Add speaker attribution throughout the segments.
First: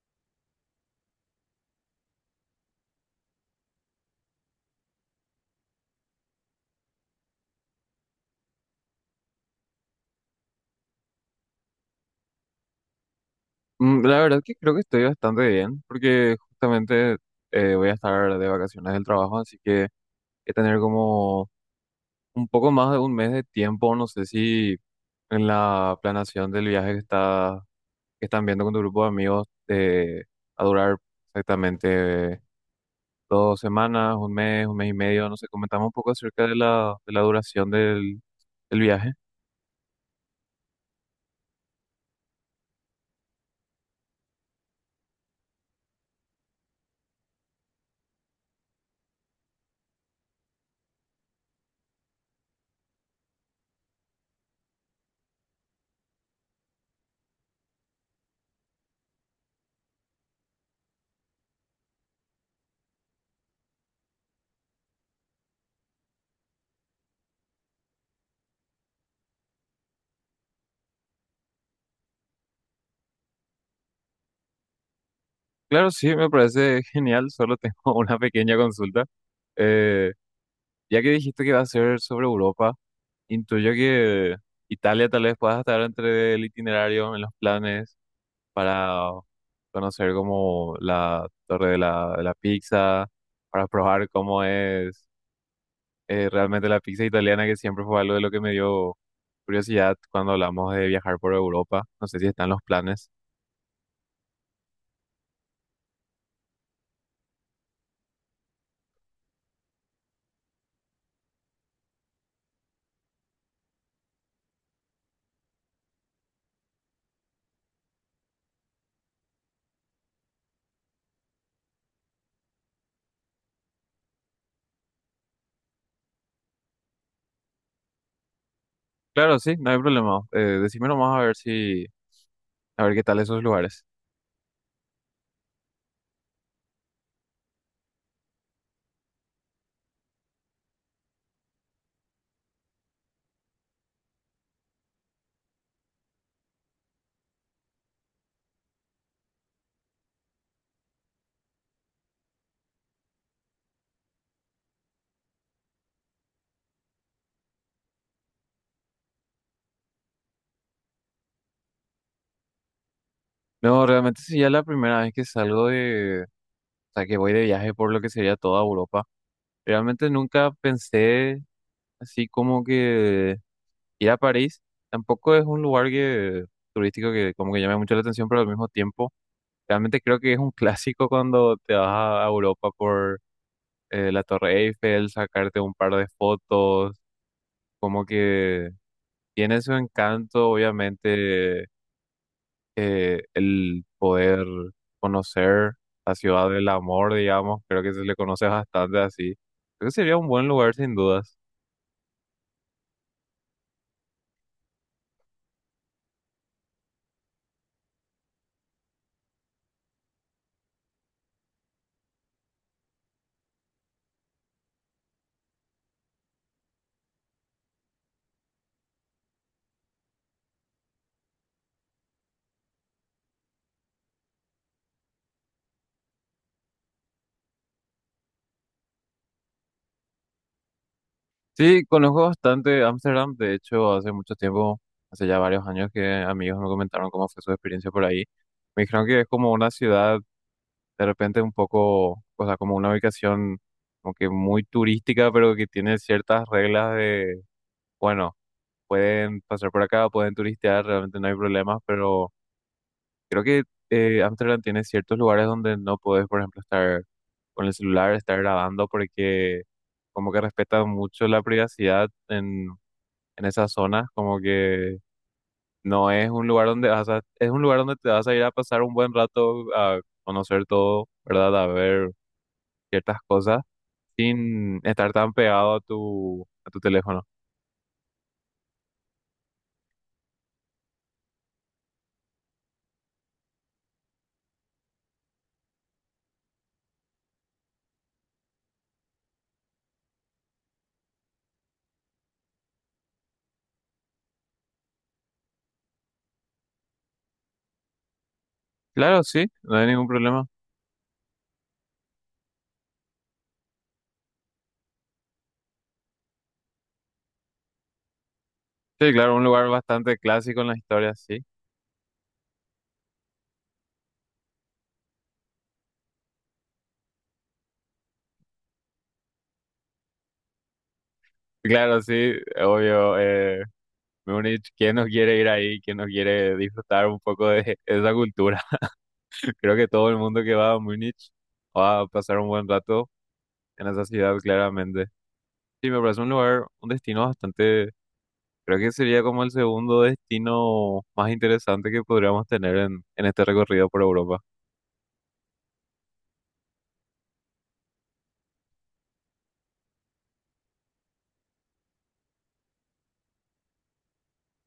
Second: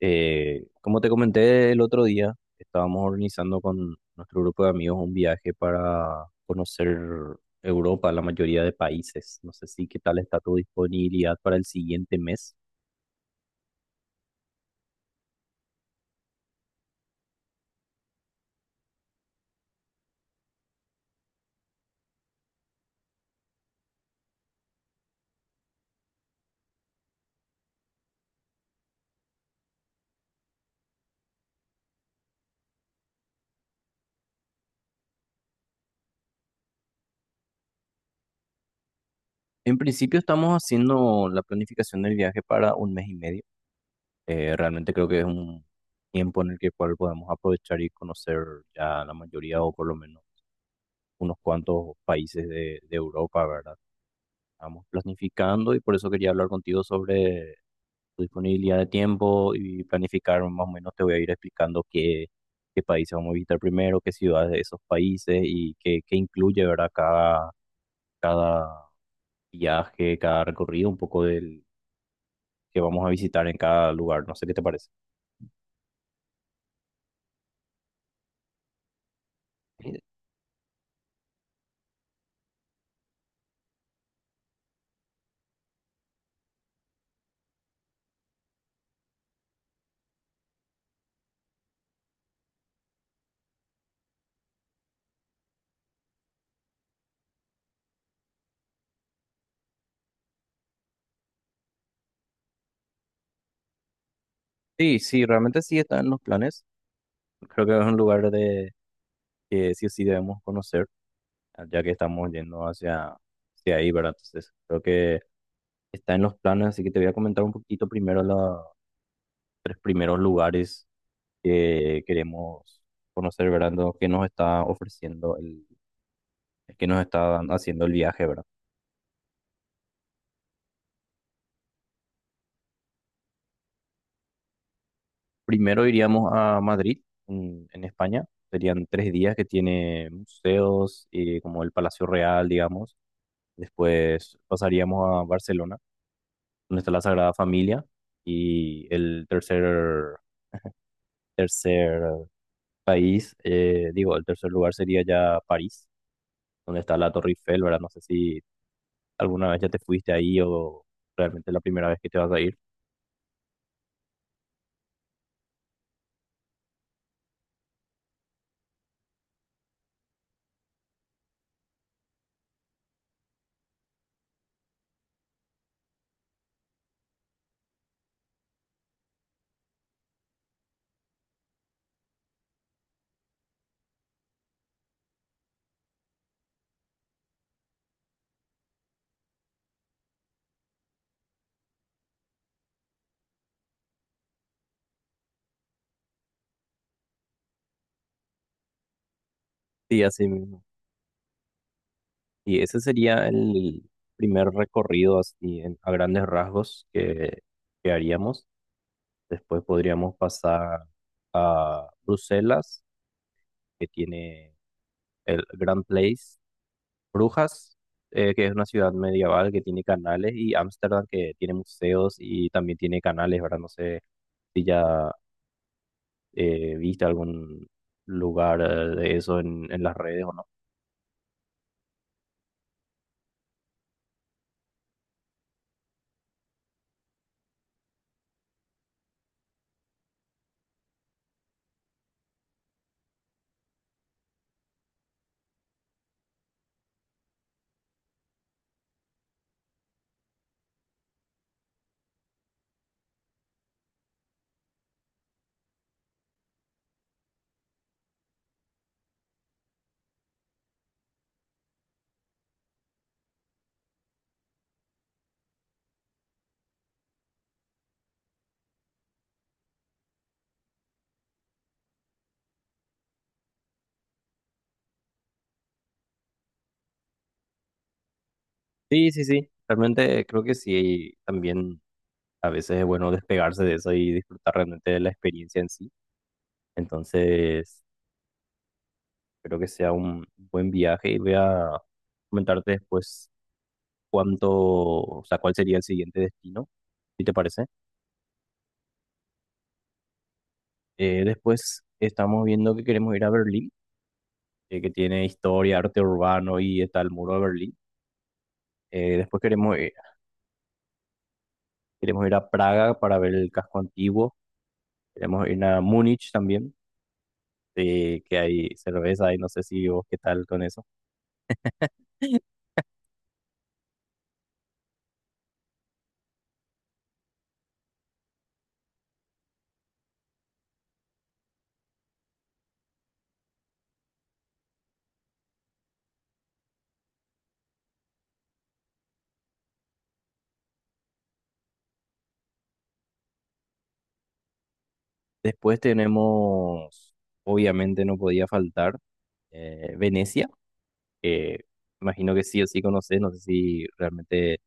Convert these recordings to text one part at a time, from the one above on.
Speaker 1: Como te comenté el otro día, estábamos organizando con nuestro grupo de amigos un viaje para conocer Europa, la mayoría de países. No sé si qué tal está tu disponibilidad para el siguiente mes.
Speaker 2: La verdad que creo que estoy bastante bien, porque justamente voy a estar de vacaciones del trabajo, así que he tener como un poco más de un mes de tiempo, no sé si en la planeación del viaje que están viendo con tu grupo de amigos a durar exactamente 2 semanas, un mes y medio, no sé, comentamos un poco acerca de la duración del viaje.
Speaker 1: En principio estamos haciendo la planificación del viaje para un mes y medio. Realmente creo que es un tiempo en el que cual podemos aprovechar y conocer ya la mayoría o por lo menos unos cuantos países de Europa, ¿verdad? Estamos planificando y por eso quería hablar contigo sobre tu disponibilidad de tiempo y planificar más o menos te voy a ir explicando qué países vamos a visitar primero, qué ciudades de esos países y qué incluye, ¿verdad? Cada viaje, cada recorrido, un poco del que vamos a visitar en cada lugar. No sé qué te parece.
Speaker 2: Claro, sí, me parece genial, solo tengo una pequeña consulta. eh, Ya que dijiste que va a ser sobre Europa, intuyo que Italia tal vez pueda estar entre el itinerario en los planes para conocer como la torre de la pizza, para probar cómo es realmente la pizza italiana, que siempre fue algo de lo que me dio curiosidad cuando hablamos de viajar por Europa. No sé si están los planes.
Speaker 1: Sí, sí, realmente sí está en los planes. Creo que es un lugar de que sí o sí debemos conocer, ya que estamos yendo hacia ahí, ¿verdad? Entonces, creo que está en los planes, así que te voy a comentar un poquito primero los tres primeros lugares que queremos conocer, ¿verdad? Lo que nos está ofreciendo que nos está dan- haciendo el viaje, ¿verdad?
Speaker 2: Claro, sí, no hay problema. Decime nomás a ver si, a ver qué tal esos lugares.
Speaker 1: Primero iríamos a Madrid, en España. Serían tres días que tiene museos, como el Palacio Real, digamos. Después pasaríamos a Barcelona, donde está la Sagrada Familia. Y el tercer país, digo, el tercer lugar sería ya París, donde está la Torre Eiffel, ¿verdad? No sé si ¿Alguna vez ya te fuiste ahí o realmente es la primera vez que te vas a ir?
Speaker 2: No, realmente sí, ya la primera vez que salgo de o sea, que voy de viaje por lo que sería toda Europa. Realmente nunca pensé así como que ir a París. Tampoco es un lugar turístico que como que llame mucho la atención, pero al mismo tiempo realmente creo que es un clásico cuando te vas a Europa por la Torre Eiffel, sacarte un par de fotos, como que tiene su encanto, obviamente el poder conocer la ciudad del amor, digamos, creo que se le conoce bastante así. Creo que
Speaker 1: Sí,
Speaker 2: sería
Speaker 1: así
Speaker 2: un buen
Speaker 1: mismo.
Speaker 2: lugar sin dudas.
Speaker 1: Y ese sería el primer recorrido así a grandes rasgos que haríamos. Después podríamos pasar a Bruselas, que tiene el Grand Place, Brujas, que es una ciudad medieval que tiene canales, y Ámsterdam, que tiene museos y también tiene canales, ¿verdad? No sé si ya viste algún lugar de eso en las redes o no.
Speaker 2: Sí, conozco bastante Ámsterdam, de hecho, hace mucho tiempo, hace ya varios años que amigos me comentaron cómo fue su experiencia por ahí. Me dijeron que es como una ciudad de repente un poco, o sea, como una ubicación como que muy turística, pero que tiene ciertas reglas de, bueno, pueden pasar por acá, pueden turistear, realmente no hay problemas, pero creo que Amsterdam tiene ciertos lugares donde no podés, por ejemplo, estar con el celular, estar grabando, porque como que respetan mucho la privacidad en esas zonas, como que no es un lugar donde vas a, es un lugar donde te vas a ir a pasar un buen rato a conocer todo, ¿verdad? A ver ciertas cosas sin estar tan pegado a tu teléfono.
Speaker 1: Sí, sí, sí. Realmente creo que sí, también a veces es bueno despegarse de eso y disfrutar realmente de la experiencia en sí. Entonces, espero que sea un buen viaje y voy a comentarte después o sea, cuál sería el siguiente destino, si te parece.
Speaker 2: Claro, sí, no hay ningún problema.
Speaker 1: Después estamos viendo que queremos ir a Berlín, que tiene historia, arte urbano y está el muro de Berlín.
Speaker 2: Sí, claro,
Speaker 1: Después
Speaker 2: un lugar bastante clásico en la historia, sí.
Speaker 1: queremos ir a Praga para ver el casco antiguo. Queremos ir a Múnich también. Sí, que hay cerveza y no sé si vos qué tal con eso.
Speaker 2: Claro, sí, obvio. Mejor dicho, ¿quién no quiere ir ahí? ¿Quién no quiere disfrutar un poco de esa cultura? Creo que todo el mundo que va a Múnich va a pasar un buen rato en esa ciudad, claramente. Sí, me parece un lugar, un destino bastante, creo que sería como el segundo destino más interesante que podríamos tener en este recorrido por Europa.
Speaker 1: Después obviamente no podía faltar, Venecia, que imagino que sí o sí conoces, no sé si realmente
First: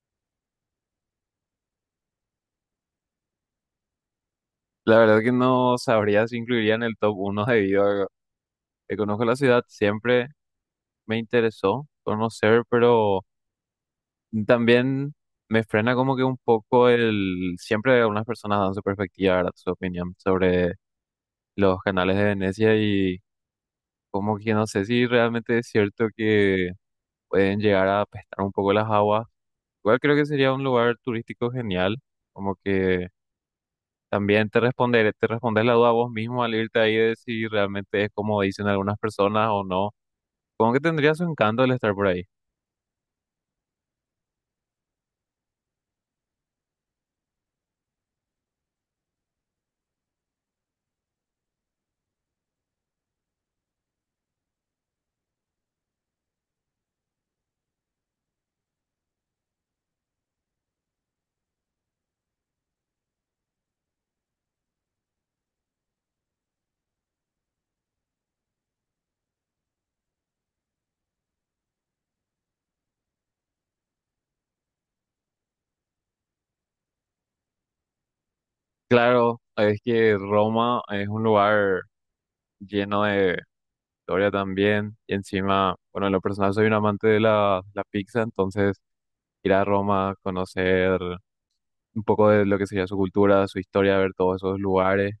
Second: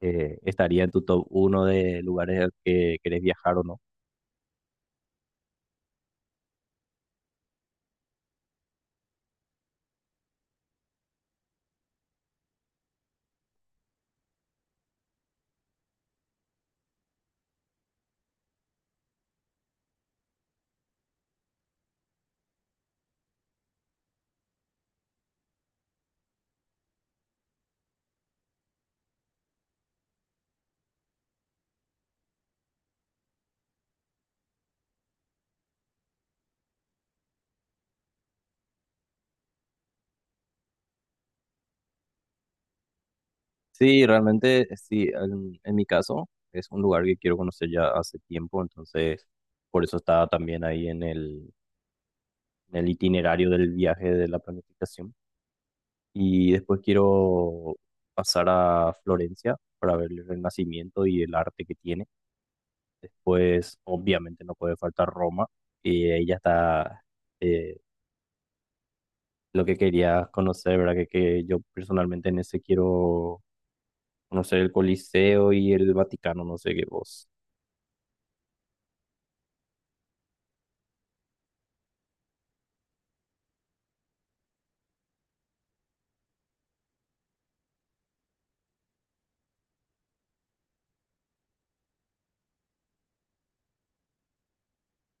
Speaker 1: estaría en tu top uno de lugares al que querés viajar o no.
Speaker 2: La verdad que no sabría si incluiría en el top uno debido a que conozco la ciudad, siempre me interesó conocer, pero... También me frena como que un poco el... Siempre algunas personas dan su perspectiva, ¿verdad? Su opinión sobre los canales de Venecia y como que no sé si realmente es cierto que pueden llegar a apestar un poco las aguas. Igual creo que sería un lugar turístico genial, como que también te responderé, te respondes la duda vos mismo al irte ahí de si realmente es como dicen algunas personas o no. Como que tendría su encanto el estar por ahí.
Speaker 1: Sí, realmente sí, en mi caso es un lugar que quiero conocer ya hace tiempo, entonces por eso estaba también ahí en en el itinerario del viaje de la planificación. Y después quiero pasar a Florencia para ver el Renacimiento y el arte que tiene. Después, obviamente, no puede faltar Roma, y ahí ya está eh, lo que quería conocer, ¿verdad? Que yo personalmente en ese quiero conocer el Coliseo y el Vaticano, no sé qué vos.
Speaker 2: Claro, es que Roma es un lugar lleno de historia también. Y encima, bueno, en lo personal soy un amante de la pizza, entonces ir a Roma, conocer un poco de lo que sería su cultura, su historia, ver todos esos lugares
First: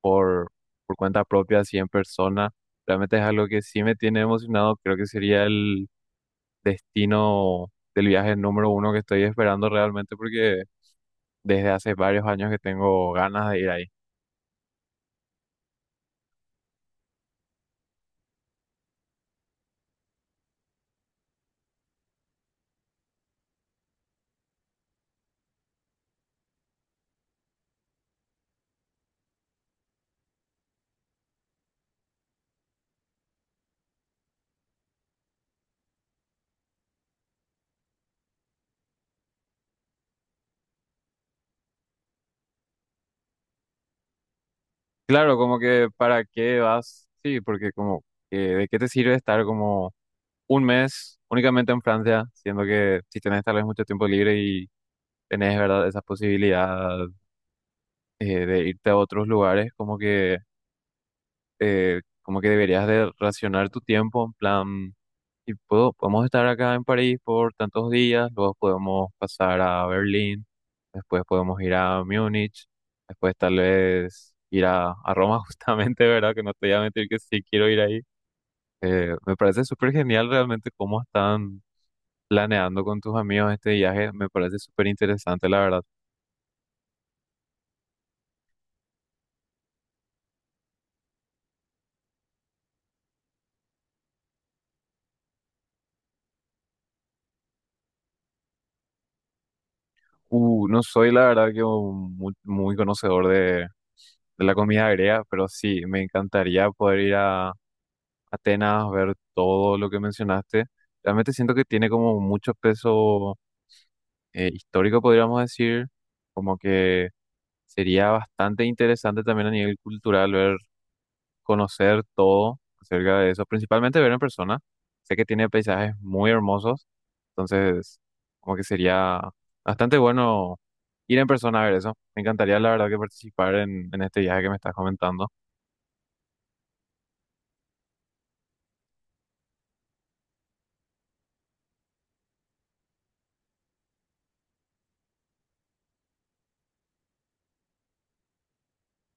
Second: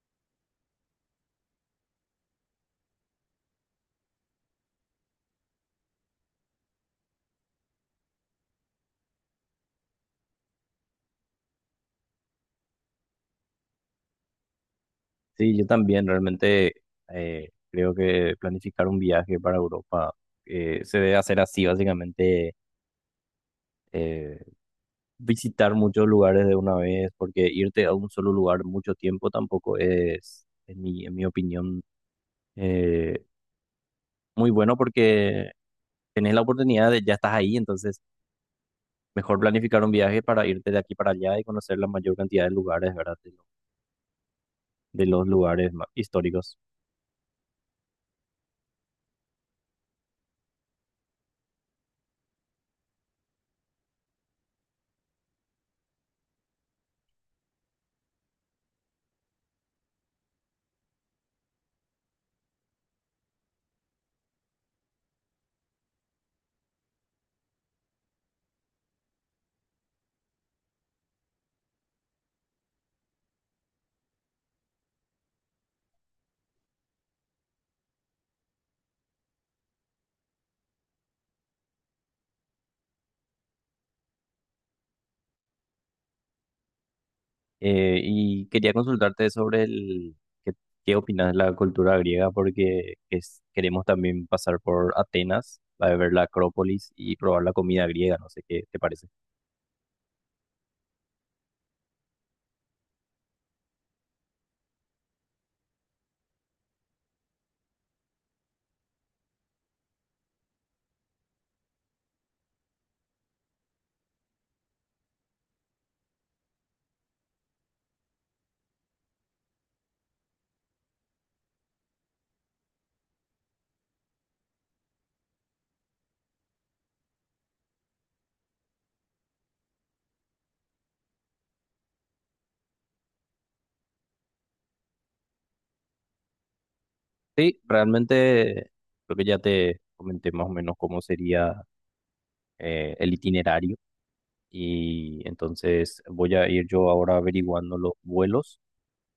Speaker 2: por, por cuenta propia, así en persona, realmente es algo que sí me tiene emocionado. Creo que sería el destino del viaje número uno que estoy esperando realmente porque desde hace varios años que tengo ganas de ir ahí.
Speaker 1: Sí, yo también realmente creo que planificar un viaje para Europa se debe hacer así, básicamente eh, visitar muchos lugares de una vez, porque irte a un solo lugar mucho tiempo tampoco es, en mi opinión, eh, muy bueno porque tenés la oportunidad de ya estás ahí, entonces mejor planificar un viaje para irte de aquí para allá y conocer la mayor cantidad de lugares, ¿verdad? De los
Speaker 2: Claro, como
Speaker 1: lugares
Speaker 2: que para
Speaker 1: históricos.
Speaker 2: qué vas, sí, porque como que de qué te sirve estar como un mes únicamente en Francia, siendo que si tenés tal vez mucho tiempo libre y tenés, ¿verdad?, esa posibilidad de irte a otros lugares, como que deberías de racionar tu tiempo en plan, y podemos estar acá en París por tantos días, luego podemos pasar a Berlín, después podemos ir a Múnich, después tal vez ir a Roma justamente, ¿verdad?, que no te voy a mentir que sí quiero ir ahí. Me parece súper genial realmente cómo están planeando con tus amigos este viaje. Me parece súper interesante, la verdad.
Speaker 1: Y quería consultarte sobre el... qué qué opinas de la cultura griega, porque queremos también pasar por Atenas, para ver la Acrópolis y probar la comida griega, no sé qué te parece.
Speaker 2: No soy, la verdad, que un muy, muy conocedor de la comida griega, pero sí, me encantaría poder ir a Atenas, ver todo lo que mencionaste. Realmente siento que tiene como mucho peso histórico, podríamos decir, como que sería bastante interesante también a nivel cultural ver conocer todo acerca de eso, principalmente ver en persona. Sé que tiene paisajes muy hermosos, entonces como que sería bastante bueno ir en persona a ver eso. Me encantaría, la verdad, que participar en este viaje que me estás comentando.
Speaker 1: Sí, realmente creo que ya te comenté más o menos cómo sería el itinerario y entonces voy a ir yo ahora averiguando los vuelos,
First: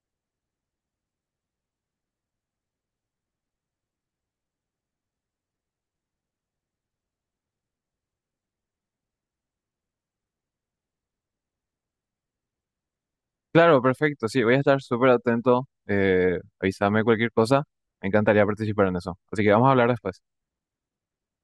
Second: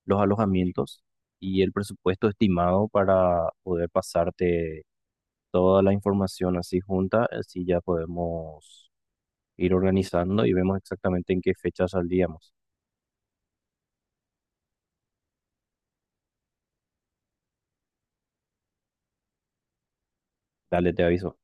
Speaker 1: los alojamientos y el presupuesto estimado para poder pasarte toda la información así junta, así ya podemos ir organizando y vemos exactamente en qué fecha saldríamos.
Speaker 2: Claro, perfecto, sí, voy a estar súper atento. Avísame cualquier cosa. Me encantaría participar en eso. Así que vamos a hablar después.
Speaker 1: Dale, te aviso.